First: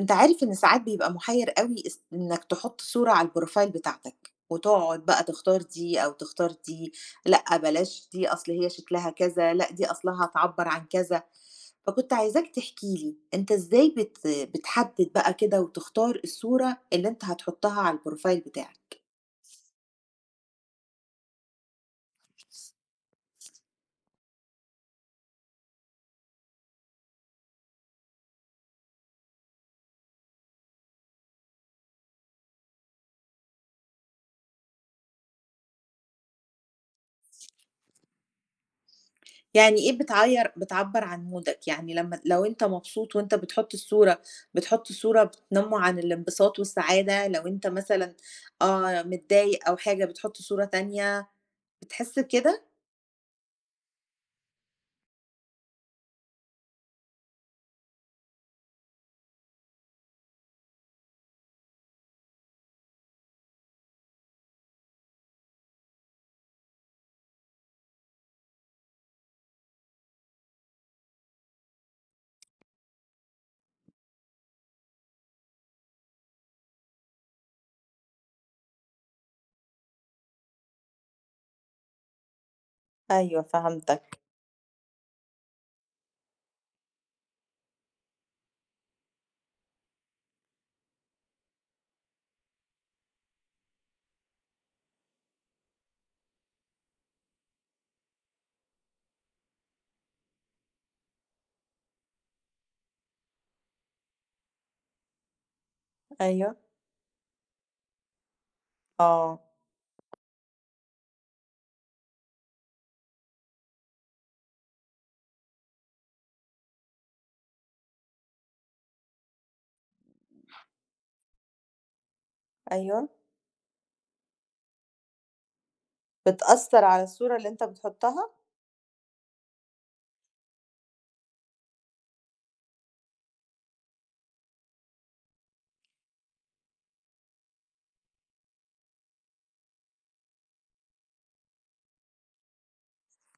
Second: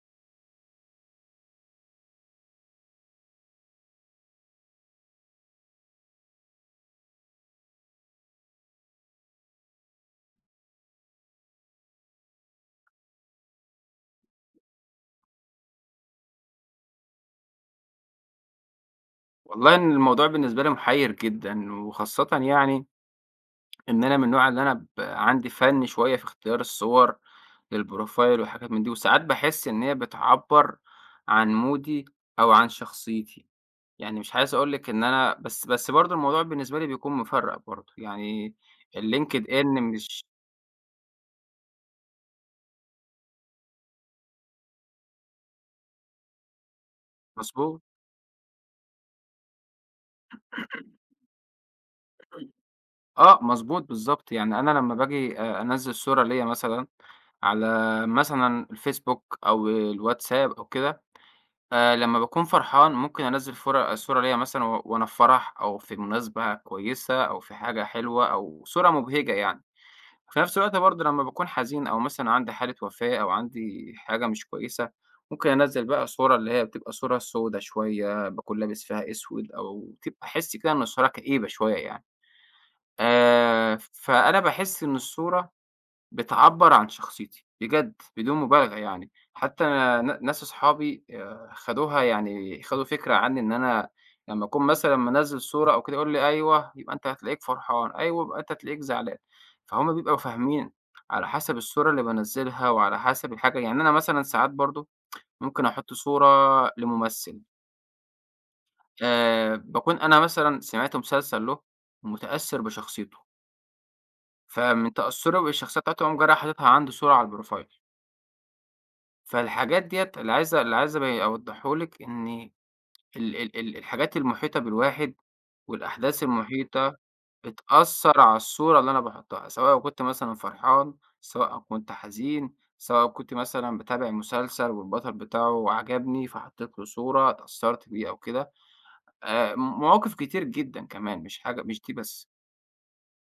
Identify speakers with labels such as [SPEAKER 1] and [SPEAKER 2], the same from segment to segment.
[SPEAKER 1] أنت عارف إن ساعات بيبقى محيّر أوي إنّك تحُط صورة على الprofile بتاعتك، وتقعد بقى تختار دي أو تختار دي، لأ بلاش دي أصل هي شكلها كذا، لأ دي أصلها هتعبّر عن كذا، فكنت عايزاك تحكي لي أنت إزاي بتحدّد بقى كده وتختار الصورة اللي أنت هتحُطّها على الprofile بتاعك؟
[SPEAKER 2] والله إن الموضوع بالنسبة لي محيّر جدًا، وخاصةً يعني إن أنا من النوع اللي أنا عندي فَن شوية في اختيار الصور للprofile وحاجات من دي، وساعات باحس إن هي بتعبّر عن مودي أو عن شخصيتي، يعني مش عايز أقول لِك إن أنا بس برضه الموضوع بالنسبة لي بيكون مفرّق برضه، يعني الLinkedIn
[SPEAKER 1] يعني إيه
[SPEAKER 2] مش
[SPEAKER 1] بتعبّر عن مودك؟ يعني لمّا لو أنت مبسوط وأنت بتحُط الصورة، بتحُط صورة بتنمّو عن الانبساط والسعادة، لو أنت
[SPEAKER 2] مضبوط
[SPEAKER 1] مثلًا متضايق أو حاجة بتحُط صورة تانية، بتحس بكده؟
[SPEAKER 2] آه، مضبوط بالضبط، يعني أنا لمّا باجي أنزّل صورة ليّا مثلًا على مثلًا الFacebook أو الWhatsApp أو كده لمّا باكون فرحان ممكن أنزّل صورة ليّا مثلًا وأنا في فرح أو في مناسبة كويسة أو في حاجة حلوة أو صورة مبهجة يعني. في نفس الوقت برضه لمّا باكون حزين أو مثلًا عندي حالة وفاة أو عندي حاجة مش كويسة، ممكن أنزّل بقى صورة اللي هي بتبقى صورة سودا شوية، باكون لابس فيها أسود أو بتبقى أحس كده إن الصورة كئيبة شوية يعني.
[SPEAKER 1] أيوه فهمتك،
[SPEAKER 2] فأنا باحس إن الصورة بتعبّر عن شخصيتي، بجد بدون مبالغة يعني، حتى أنا ناس أصحابي خدوها يعني خدوا فكرة عني إن أنا لمّا أكون مثلًا منزّل صورة أو كده يقولوا لي: "أيوه، يبقى أنت هتلاقيك فرحان، أيوه يبقى أنت هتلاقيك زعلان." فهُم بيبقوا فاهمين على حسب الصورة اللي بانزّلها وعلى حسب الحاجة، يعني أنا مثلًا ساعات برضه ممكن أحُط صورة
[SPEAKER 1] أيوه،
[SPEAKER 2] لممثل،
[SPEAKER 1] آه،
[SPEAKER 2] باكون أنا مثلًا سمعت مسلسل له ومتأثّر بشخصيته، فمن تأثّري بالشخصية بتاعته أقوم جاري حاططها عندي صورة على الprofile. فالحاجات ديّة اللي عايز أبي أوضّحه لِك إن
[SPEAKER 1] أيوه،
[SPEAKER 2] ال ال ال الحاجات المحيطة بالواحد والأحداث
[SPEAKER 1] بتأثّر
[SPEAKER 2] المحيطة
[SPEAKER 1] على الصورة اللي أنت
[SPEAKER 2] بتأثّر
[SPEAKER 1] بتحُطّها؟
[SPEAKER 2] على الصورة اللي أنا باحطّها، سواء كنت مثلًا فرحان، سواء كنت حزين، سواء كنت مثلًا باتابع مسلسل والبطل بتاعه عجبني فحطّيت له صورة اتأثّرت بيه أو كده، مواقف كتير جدًا كمان مش حاجة مش دي بس،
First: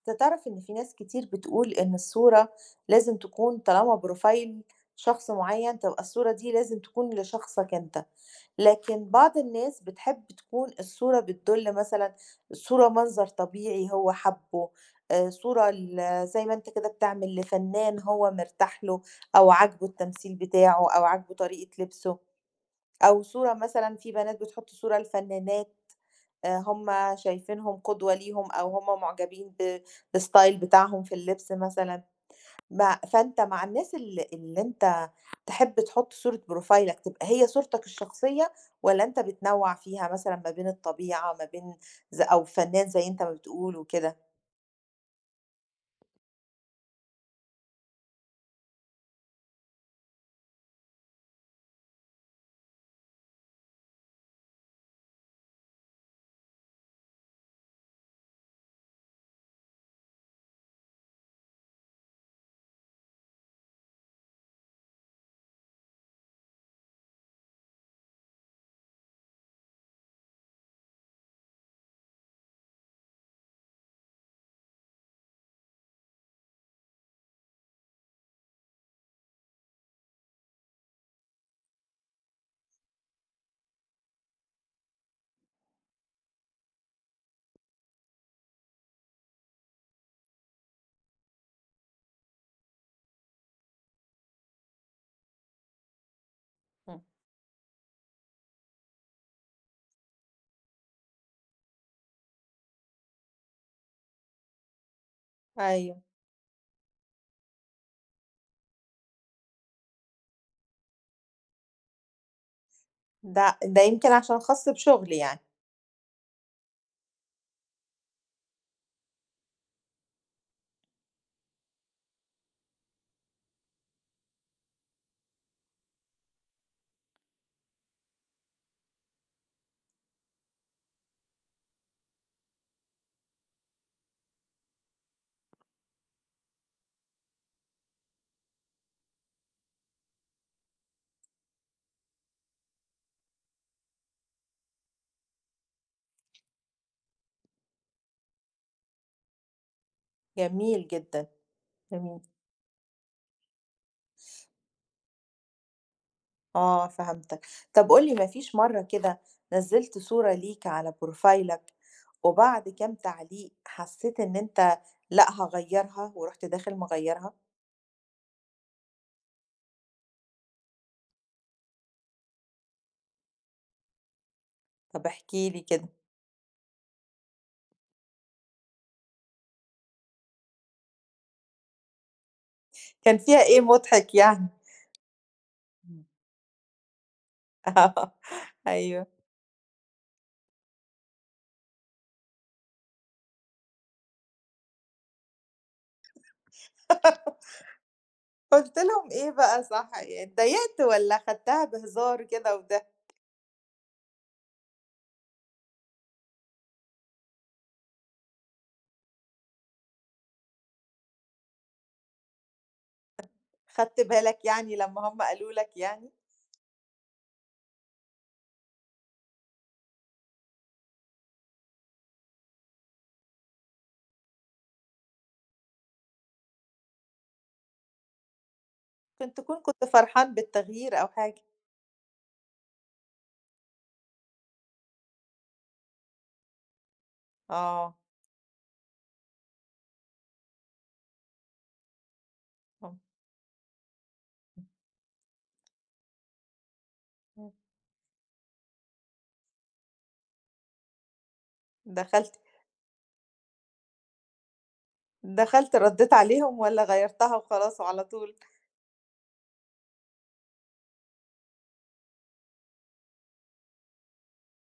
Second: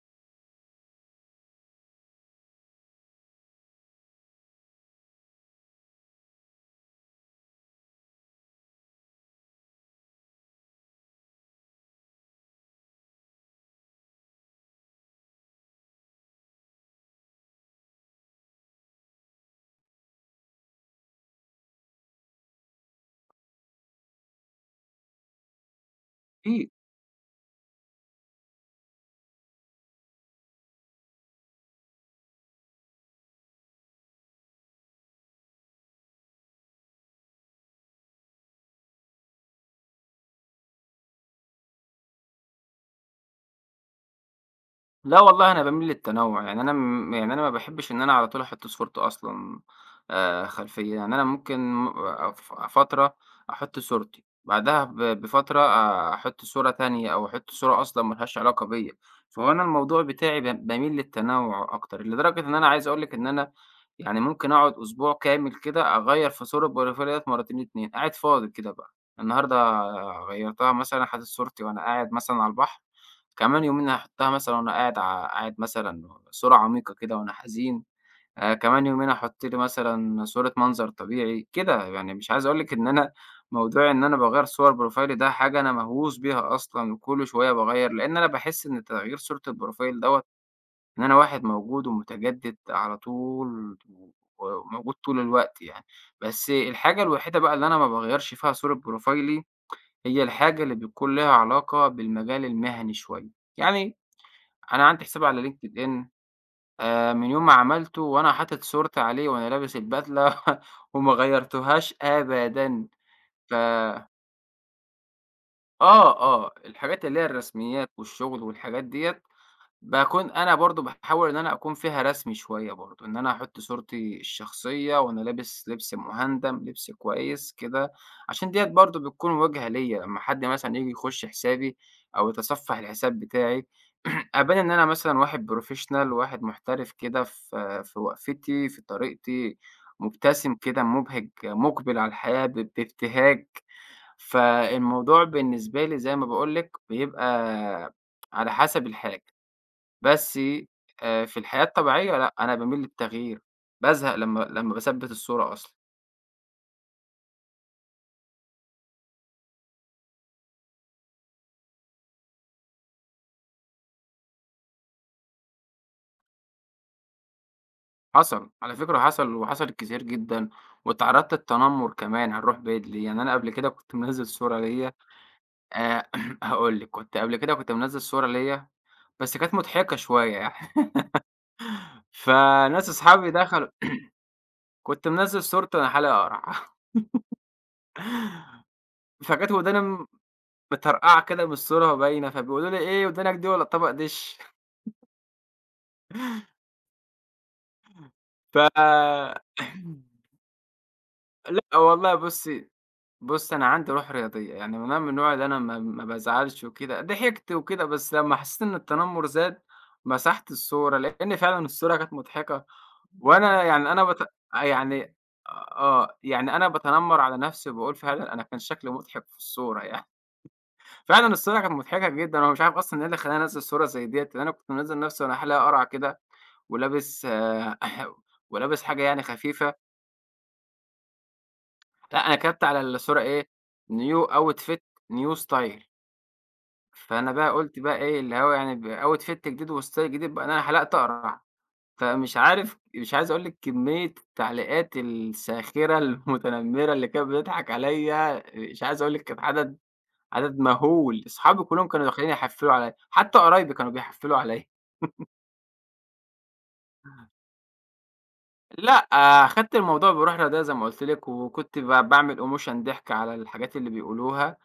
[SPEAKER 1] أنت تعرف إن في ناس كتير بتقول إن الصورة لازم تكون طالما بروفايل شخص معين تبقى الصورة دي لازم تكون لشخصك أنت، لكن بعض الناس بتحب تكون الصورة بتدل مثلًا الصورة منظر طبيعي هو حبه، صورة زي ما أنت كده بتعمل لفنان هو مرتاح له أو عاجبه التمثيل بتاعه أو عاجبه طريقة لبسه، أو صورة مثلًا في بنات بتحط صورة لفنانات.
[SPEAKER 2] كتير.
[SPEAKER 1] هم شايفينهم قدوة ليهم أو هم معجبين الstyle بتاعهم في اللبس مثلًا، فأنت مع الناس اللي أنت تحب تحط صورة بروفايلك تبقى هي صورتك الشخصية والّا أنت بتنوّع فيها مثلًا ما بين الطبيعة ما بين أو فنان زي أنت ما بتقول وكده؟
[SPEAKER 2] لأ والله أنا باميل للتنوُّع، يعني أنا م يعني أنا ما باحبّش إن أنا على طول أحُط صورتي أصلًا خلفية، يعني أنا ممكن أ ف آه، فترة أحُط صورتي، بعدها بفترة أحُط صورة تانية أو أحُط صورة أصلًا ما لهاش علاقة بيّا، فهو أنا الموضوع بتاعي باميل للتنوُّع أكتر، لدرجة إن أنا عايز أقول لِك إن أنا يعني ممكن أقعُد أسبوع كامل كده أغيّر في صورة بروفايل ديّة مرّتين، 2، قاعد فاضي كده بقى، النهارده غيّرتها مثلًا حاطط صورتي وأنا قاعد مثلًا على البحر، كمان يومين هاحطها مثلًا وأنا قاعد ع قاعد مثلًا صورة عميقة كده وأنا حزين، كمان يومين أحط لي مثلًا صورة منظر طبيعي، كده يعني مش عايز أقول لِك إن أنا موضوع إن أنا باغيّر صور بروفايلي ده حاجة أنا مهووس بيها أصلًا، وكل شوية باغيّر لإن أنا باحس إن تغيير صورة البروفايل دوّة إن أنا واحد موجود ومتجدد على طول وموجود طول الوقت يعني، بس
[SPEAKER 1] إمم.
[SPEAKER 2] الحاجة الوحيدة بقى اللي أنا ما باغيّرش فيها صورة بروفايلي هي الحاجة اللي بتكون ليها علاقة بالمجال المهني شوية، يعني أنا عندي حساب على
[SPEAKER 1] أيوه،
[SPEAKER 2] LinkedIn، من يوم ما عملته وأنا حاطط صورتي عليه وأنا لابس البدلة وما غيّرتهاش أبدًا. ف
[SPEAKER 1] ده يمكن عشان خاص بشغل يعني،
[SPEAKER 2] آه، آه، الحاجات اللي هي الرسميات والشغل والحاجات ديّة باكون أنا برضه باحاول إن أنا أكون فيها رسمي شوية برضه، إن أنا أحُط صورتي الشخصية وأنا لابس لبس مُهندم، لبس كويس كده، عشان ديّة برضه بتكون واجهة ليّا، لمّا حد مثلًا ييجي يخُش حسابي أو يتصفح الحساب بتاعي، أبان إن أنا مثلًا واحد professional واحد محترف كده في وقفتي، في طريقتي، مُبتسم كده مُبهِج مُقبِل على الحياة بابتهاج. فالموضوع بالنسبة لي زي ما باقول لِك بيبقى على حسب الحاجة. بس
[SPEAKER 1] جميل جدًا،
[SPEAKER 2] في الحياة الطبيعية
[SPEAKER 1] جميل.
[SPEAKER 2] لأ، أنا باميل للتغيير، بازهق لمّا باثبّت الصورة أصلًا،
[SPEAKER 1] آه فهمتك. طب قُل لي ما فيش مرّة كده نزّلت صورة ليك على بروفايلك وبعد كام تعليق حسّيت إن أنت لأ هاغيّرها ورُحت داخل مغيّرها؟
[SPEAKER 2] حصل، على فكرة حصل وحصل كتير جدًا، واتعرّضت للتنمر كمان على الروح بدري، يعني أنا قبل كده كنت منزّل صورة ليّا،
[SPEAKER 1] طب احكِ لي كده،
[SPEAKER 2] آآ هاقول لِك، كنت قبل كده كنت منزّل صورة ليّا بس كانت مضحكة شوية يعني، فناس
[SPEAKER 1] كان
[SPEAKER 2] أصحابي
[SPEAKER 1] فيها إيه
[SPEAKER 2] دخلوا،
[SPEAKER 1] مضحك يعني؟
[SPEAKER 2] كنت منزّل صورتي وأنا
[SPEAKER 1] إمم.
[SPEAKER 2] حالق قرع،
[SPEAKER 1] آه، أيوه.
[SPEAKER 2] فكانت وداني م مطرقعة كده من الصورة باينة، فبيقولوا لي: "إيه ودانك دي والّا طبق دِش؟" ف
[SPEAKER 1] قُلت لهم إيه بقى صح، اتضايقت والّا خدتها
[SPEAKER 2] لأ والله
[SPEAKER 1] بهزار كده
[SPEAKER 2] بُصّي،
[SPEAKER 1] وده
[SPEAKER 2] بُصّي أنا عندي روح رياضية، يعني أنا من النوع اللي أنا ما بازعلش وكده، ضحكت وكده، بس لمّا حسيت إن التنمر زاد مسحت الصورة، لإن فعلًا الصورة كانت مضحكة، وأنا يعني
[SPEAKER 1] خدت
[SPEAKER 2] أنا بت
[SPEAKER 1] بالك يعني لمّا
[SPEAKER 2] يعني
[SPEAKER 1] هم قالوا لك يعني؟
[SPEAKER 2] آه، يعني أنا باتنمر على نفسي وباقول فعلًا أنا كان شكلي مضحك في الصورة يعني، فعلًا الصورة كانت مضحكة جدًا، وأنا مش عارف أصلًا إيه اللي خلّاني أنزّل صورة زي ديّة، لإن أنا كنت منزّل نفسي وأنا حالق قرع كده ولابس آه، ولابس حاجة يعني
[SPEAKER 1] ممكن تكون
[SPEAKER 2] خفيفة.
[SPEAKER 1] كنت فرحان بالتغيير أو حاجة.
[SPEAKER 2] لأ، أنا كتبت على الصورة إيه، new outfit، new style، فأنا بقى قُلت بقى
[SPEAKER 1] آه،
[SPEAKER 2] إيه اللي هو يعني ب outfit جديد وstyle جديد بقى أنا حلقت أقرع، فمش عارف
[SPEAKER 1] آه،
[SPEAKER 2] مش عايز أقول لِك كمية التعليقات الساخرة المتنمرة اللي كانت
[SPEAKER 1] إمم،
[SPEAKER 2] بتضحك عليَّ، مش عايز أقول لِك كان عدد مهول، أصحابي كلّهم كانوا داخلين
[SPEAKER 1] دخلت
[SPEAKER 2] يحفّلوا عليَّ، حتى قرايبي كانوا بيحفّلوا عليَّ.
[SPEAKER 1] دخلت ردّيت عليهم والّا غيّرتها وخلاص وعلى طول؟
[SPEAKER 2] لأ، آه، خدت الموضوع بروح رياضية زي ما قُلت لِك، وكنت باعمل emotion ضحك على الحاجات اللي بيقولوها.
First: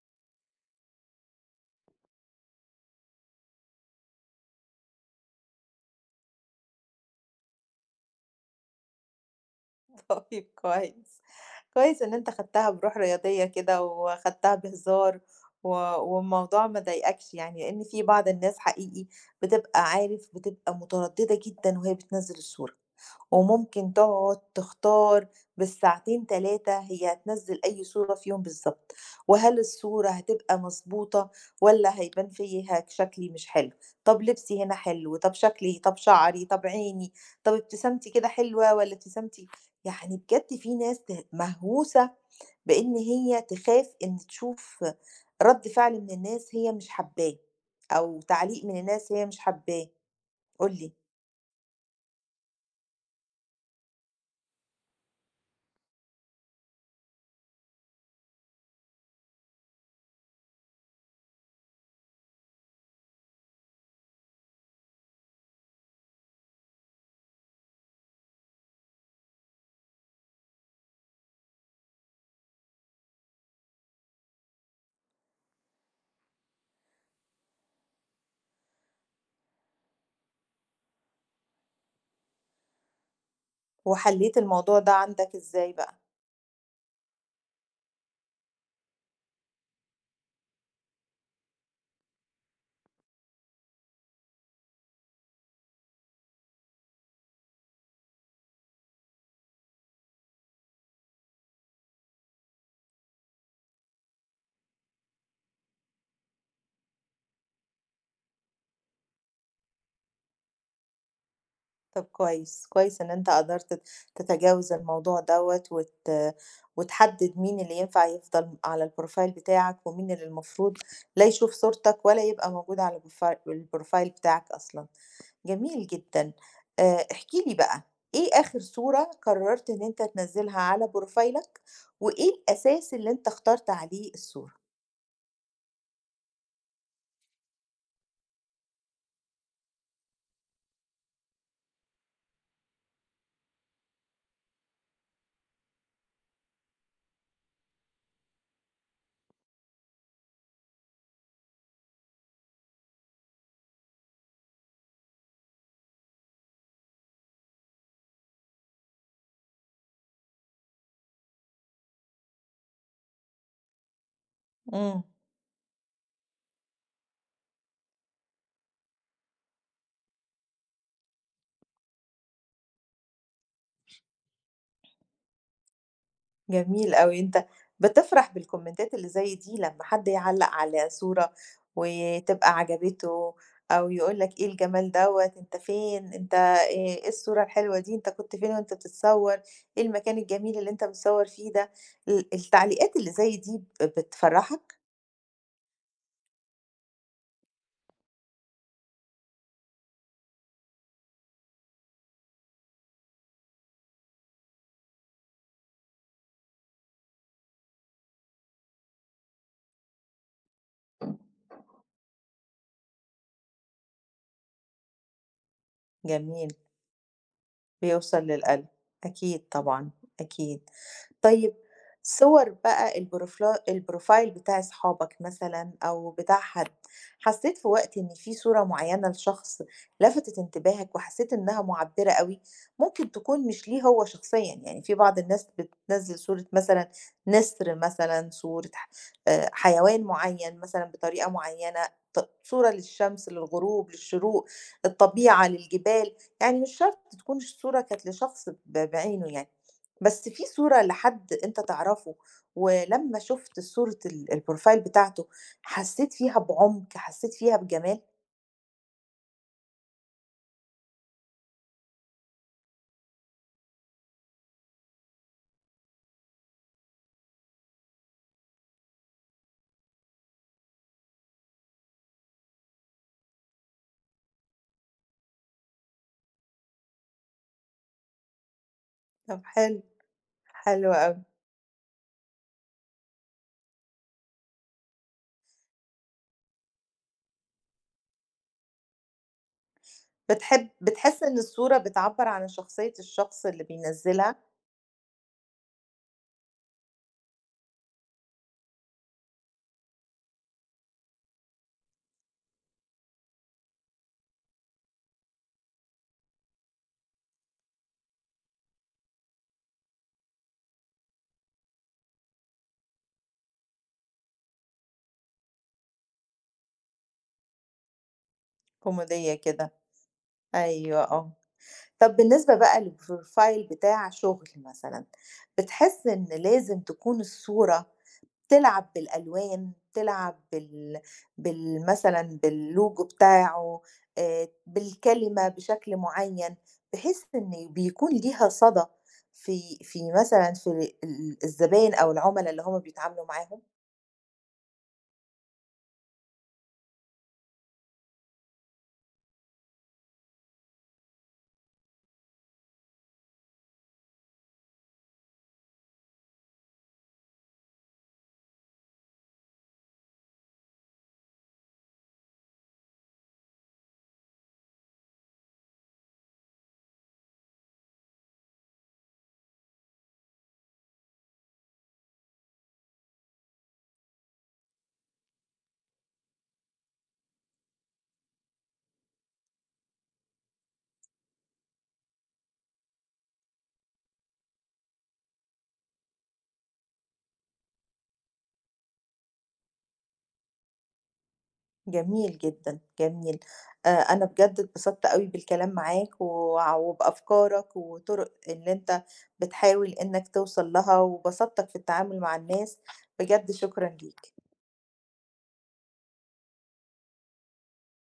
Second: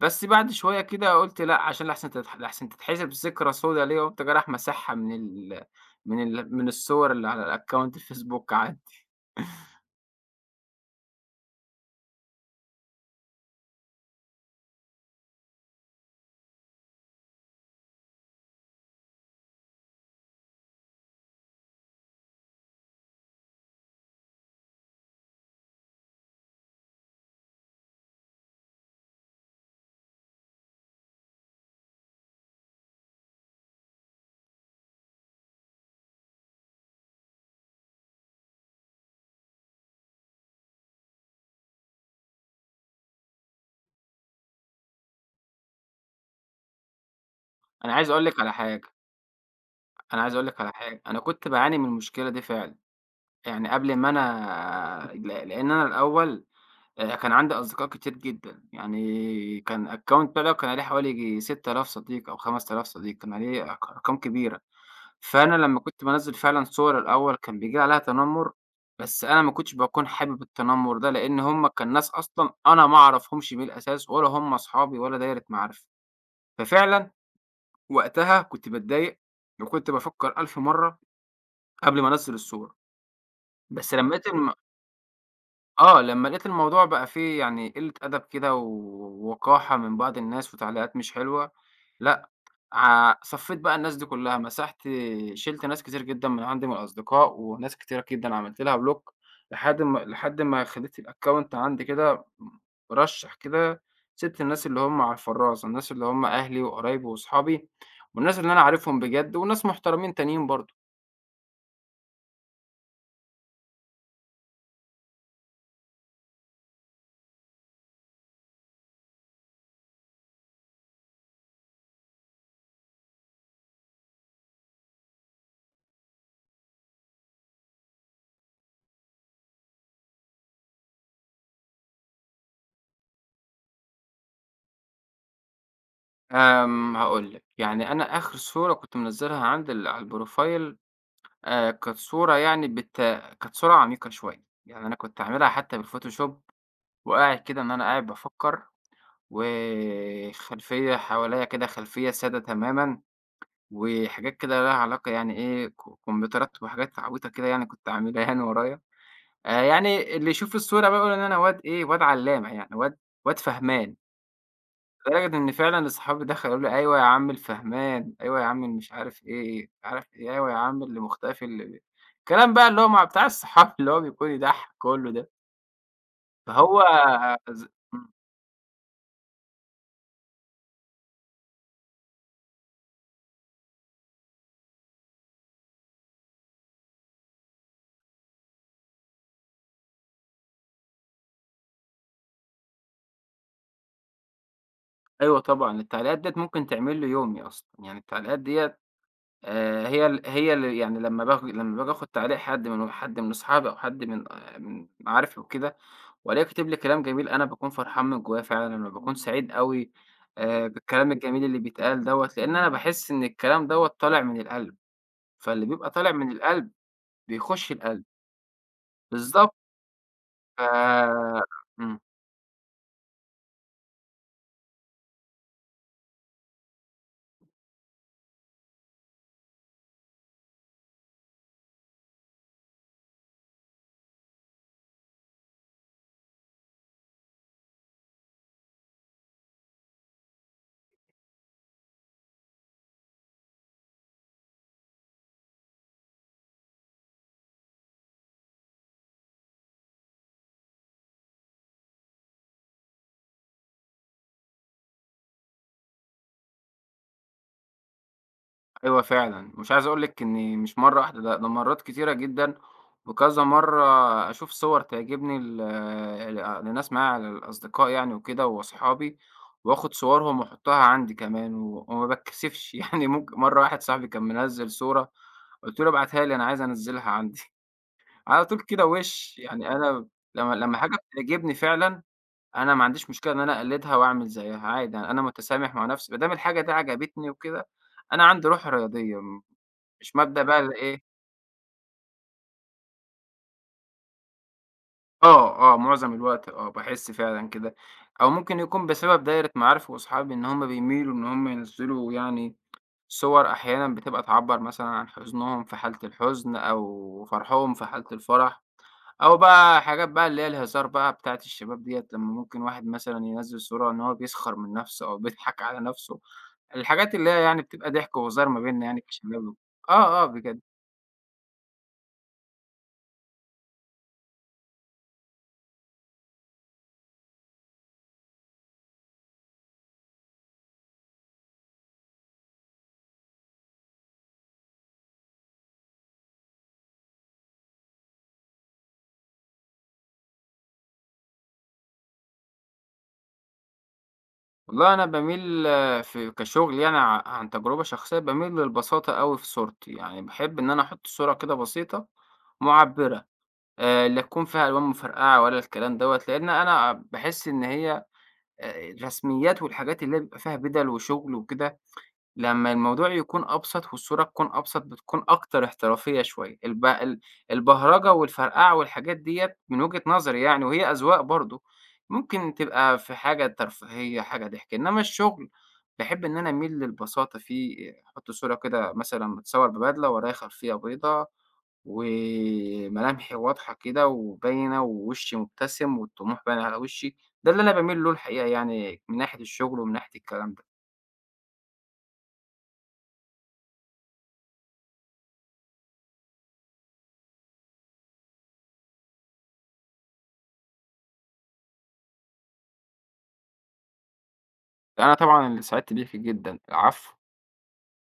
[SPEAKER 2] بس بعد شوية كده قُلت لأ، عشان لأحسن تتحسب ذكرى سودا ليّا، قمت جارح مسحها من الصور اللي على الaccount الفيسبوك عندي.
[SPEAKER 1] طيب كويس، كويس إن أنت خدتها بروح رياضية كده وخدتها بهزار و والموضوع ما ضايقكش يعني، لإن في بعض الناس حقيقي بتبقى عارف بتبقى مترددة جدًا وهي بتنزّل الصورة، وممكن تقعد تختار بالساعتين 3 هي هتنزّل أي صورة فيهم بالضبط، وهل الصورة هتبقى مضبوطة والّا هيبان فيها شكلي مش حلو، طب لبسي هنا حلو، طب شكلي، طب شعري، طب عيني، طب ابتسامتي كده حلوة والّا ابتسامتي يعني بجد في ناس مهووسة بإن هي تخاف إن تشوف رد فعل من الناس هي مش حاباه،
[SPEAKER 2] أنا عايز
[SPEAKER 1] أو
[SPEAKER 2] أقول لِك على
[SPEAKER 1] تعليق من
[SPEAKER 2] حاجة،
[SPEAKER 1] الناس هي مش حاباه،
[SPEAKER 2] أنا عايز أقول لِك على
[SPEAKER 1] قُل لي،
[SPEAKER 2] حاجة، أنا كنت باعاني من المشكلة دي فعلًا، يعني قبل ما أنا ل لإن أنا الأول كان عندي أصدقاء كتير جدًا، يعني كان الaccount بتاعي ده كان عليه حوالي ييجي 6000 صديق أو 5000 صديق، كان عليه أرقام كبيرة. فأنا لمّا كنت بانزّل فعلًا صور الأول كان بييجي لي عليها تنمر، بس أنا ما كنتش باكون حابب التنمر ده، لإن هُم كان ناس أصلًا أنا ما أعرفهمش بالأساس ولا هُم أصحابي ولا دايرة معارفي، ففعلًا وقتها كنت باتضايق وكنت بافكّر ألف مرّة قبل ما أنزّل الصورة، بس لمّا لقيت
[SPEAKER 1] وحليت
[SPEAKER 2] الم
[SPEAKER 1] الموضوع ده عندك إزاي بقى؟
[SPEAKER 2] آه، لمّا لقيت الموضوع بقى فيه يعني قِلّة أدب كده ووقاحة من بعض الناس وتعليقات مش حلوة، لأ صفّيت بقى الناس دي كلّها، شِلت ناس كتير جدًا من عندي من الأصدقاء، وناس كتيرة جدًا عملت لها بلوك، لحد ما خلّيت الaccount عندي كده مرشّح كده، سِبت الناس اللي هم على الفرّاز، الناس اللي هم أهلي وقرايبي وصحابي، والناس اللي أنا عارفهم بجد، وناس محترمين تانيين برضه.
[SPEAKER 1] طب كويس، كويس إن أنت قدرت تتجاوز الموضوع دوّة وتحدد مين اللي ينفع يفضل على الprofile بتاعك، ومين اللي المفروض لا يشوف صورتك ولا يبقى موجود على الprofile بتاعك أصلًا. جميل جدًا. احكِ لي بقى، إيه آخر صورة قرّرت إن أنت تنزّلها على بروفايلك، وإيه الأساس اللي أنت اخترت عليه الصورة؟
[SPEAKER 2] آمم هاقول لك، يعني أنا آخر صورة كنت منزّلها عندي على الprofile، كانت صورة يعني بت كانت صورة عميقة شوية، يعني أنا كنت عاملها حتى بالphotoshop وقاعد كده إن أنا قاعد بافكّر وخلفية حواليّا كده خلفية سادة تمامًا، وحاجات كده ليها علاقة يعني إيه كمبيوترات وحاجات عبيطة كده يعني كنت عاملها يعني ورايا، يعني اللي يشوف الصورة بقى يقول إن أنا واد إيه، واد علّامة يعني، واد فهمان،
[SPEAKER 1] إمم،
[SPEAKER 2] لدرجة إن فعلًا أصحابي دخلوا يقولوا لي: "أيوه يا عم الفهمان، أيوه يا عم اللي مش عارف إيه، عارف إيه، أيوه يا عم اللي مختفي اللي" الكلام بقى اللي هو مع بتاع الصحاب اللي هو بيكون يضحّك كلّه ده، فهو
[SPEAKER 1] جميل أوي. أنت
[SPEAKER 2] ز إمم،
[SPEAKER 1] بتفرح بالكومنتات اللي زي دي لمّا حد يعلّق على صورة وتبقى عجبته أو يقول لك إيه الجمال دوّة، أنت فين، أنت إيه الصورة الحلوة دي، أنت كنت فين وأنت بتتصوّر، إيه المكان الجميل اللي أنت بتصوّر فيه ده، التعليقات اللي زي دي بتفرّحك؟
[SPEAKER 2] أيوه طبعًا التعليقات ديّة ممكن تعمل لي يومي أصلًا، يعني التعليقات ديّة، هي ال هي ال يعني لمّا باجي آخُد تعليق حد من أصحابي أو حد من من معارفي وكده وألاقيه كاتب لي كلام جميل، أنا باكون فرحان من جوّايا فعلًا، أنا باكون سعيد أوي، بالكلام الجميل اللي بيتقال دوّة، لإن أنا باحس إن الكلام دوّة طالع من القلب، فاللي بيبقى طالع من
[SPEAKER 1] جميل.
[SPEAKER 2] القلب بيخُش القلب.
[SPEAKER 1] بيوصل للقلب، أكيد
[SPEAKER 2] بالضبط،
[SPEAKER 1] طبعًا، أكيد.
[SPEAKER 2] ف
[SPEAKER 1] طيب
[SPEAKER 2] إمم.
[SPEAKER 1] صور بقى الprofile بتاع صحابك مثلًا أو بتاع حد، حسّيت في وقت إن في صورة معيّنة لشخص لفتت انتباهك وحسّيت إنها مُعبّرة أوي، ممكن تكون مش ليه هو شخصيًا، يعني في بعض الناس بتنزّل صورة مثلًا نسر مثلًا، صورة ح حيوان معيّن مثلًا بطريقة معيّنة، صورة للشمس، للغروب، للشروق، الطبيعة، للجبال. يعني مش شرط تكون الصورة كانت لشخص بعينه يعني، بس في صورة لحد أنت تعرفه، ولمّا شُفت صورة الprofile بتاعته حسّيت فيها بعُمق، حسّيت فيها بجمال؟
[SPEAKER 2] أيوه فعلًا، مش عايز أقول لِك إني مش مرّة واحدة لأ، ده مرّات كتيرة جدًا، وكذا مرّة أشوف صور تعجبني ل ل لناس معايا على الأصدقاء يعني وكده وأصحابي، وآخد صورهم وأحطها عندي كمان، وما باتكسفش يعني ممكن مرّة واحد صاحبي كان منزّل صورة، قُلت له ابعتها لي أنا عايز أنزّلها عندي، على طول كده وِش
[SPEAKER 1] طب
[SPEAKER 2] يعني
[SPEAKER 1] حلو،
[SPEAKER 2] أنا لمّا
[SPEAKER 1] حلو
[SPEAKER 2] حاجة
[SPEAKER 1] أوي.
[SPEAKER 2] بتعجبني فعلًا، أنا ما عنديش مشكلة إن أنا أقلدها وأعمل زيّها عادي، يعني. أنا متسامح مع نفسي ما دام الحاجة دي عجبتني وكده، أنا عندي روح رياضية. مش مبدأ بقى
[SPEAKER 1] بتحب
[SPEAKER 2] اللي إيه
[SPEAKER 1] بتحس إن الصورة بتعبّر عن شخصية الشخص اللي بينزّلها،
[SPEAKER 2] آه، آه، معظم الوقت آه، باحس فعلًا كده، أو ممكن يكون بسبب دايرة معارفي وأصحابي إن هم بيميلوا إن هم ينزلوا يعني صور أحيانًا بتبقى تعبّر مثلًا عن حزنهم في حالة الحزن، أو فرحهم في حالة الفرح، أو بقى حاجات بقى اللي هي الهزار بقى بتاعة الشباب ديّة، لمّا ممكن واحد مثلًا ينزّل صورة إن هو بيسخر من نَفْسه أو بيضحك على نَفْسه، الحاجات اللي هي يعني بتبقى ضحك وهزار ما بيننا يعني
[SPEAKER 1] كوميدية
[SPEAKER 2] كشباب وك
[SPEAKER 1] كده،
[SPEAKER 2] آه، آه، بجد.
[SPEAKER 1] أيوه آه. طب بالنسبة بقى للprofile بتاع شغل مثلًا، بتحس إن لازم تكون الصورة تلعب بالألوان، تلعب بال بال مثلًا بالLogo بتاعه، بالكلمة بشكل معيّن، بحيث إن بيكون ليها صدى في مثلًا في الزباين أو العُملا اللي هُم بيتعاملوا معاهم.
[SPEAKER 2] والله أنا باميل في كشغل يعني عن تجربة شخصية، باميل للبساطة أوي في صورتي، يعني باحب إن أنا أحط صورة كده بسيطة معبّرة، لا تكون فيها ألوان مفرقعة ولا الكلام دوّة، لإن أنا باحس إن هي الرسميات والحاجات اللي هي بيبقى فيها بدل وشغل وكده لمّا الموضوع يكون أبسط والصورة تكون أبسط، بتكون أكتر احترافية شوية، البهرجة والفرقعة والحاجات ديّة من وجهة نظري يعني وهي أذواق برضه، ممكن تبقى في حاجة ترفيهية، حاجة ضحك، إنّما الشغل باحب إن أنا أميل للبساطة فيه، أحط صورة كده مثلًا متصوّر ببدلة ورايا خلفيّة بيضا وملامحي واضحة كده وباينة ووشّي مبتسم والطموح باين على وشّي، ده اللي أنا باميل له الحقيقة يعني من ناحية الشغل ومن ناحية الكلام ده.
[SPEAKER 1] جميل جدًا، جميل. أنا بجد اتبسطت أوي بالكلام معاك وبأفكارك وطُرق اللي أنت بتحاول إنك توصل لها وبساطتك في التعامل مع الناس، بجد شكرًا ليك.
[SPEAKER 2] أنا طبعًا اللي سعدت بيكِ جدًا، العفو.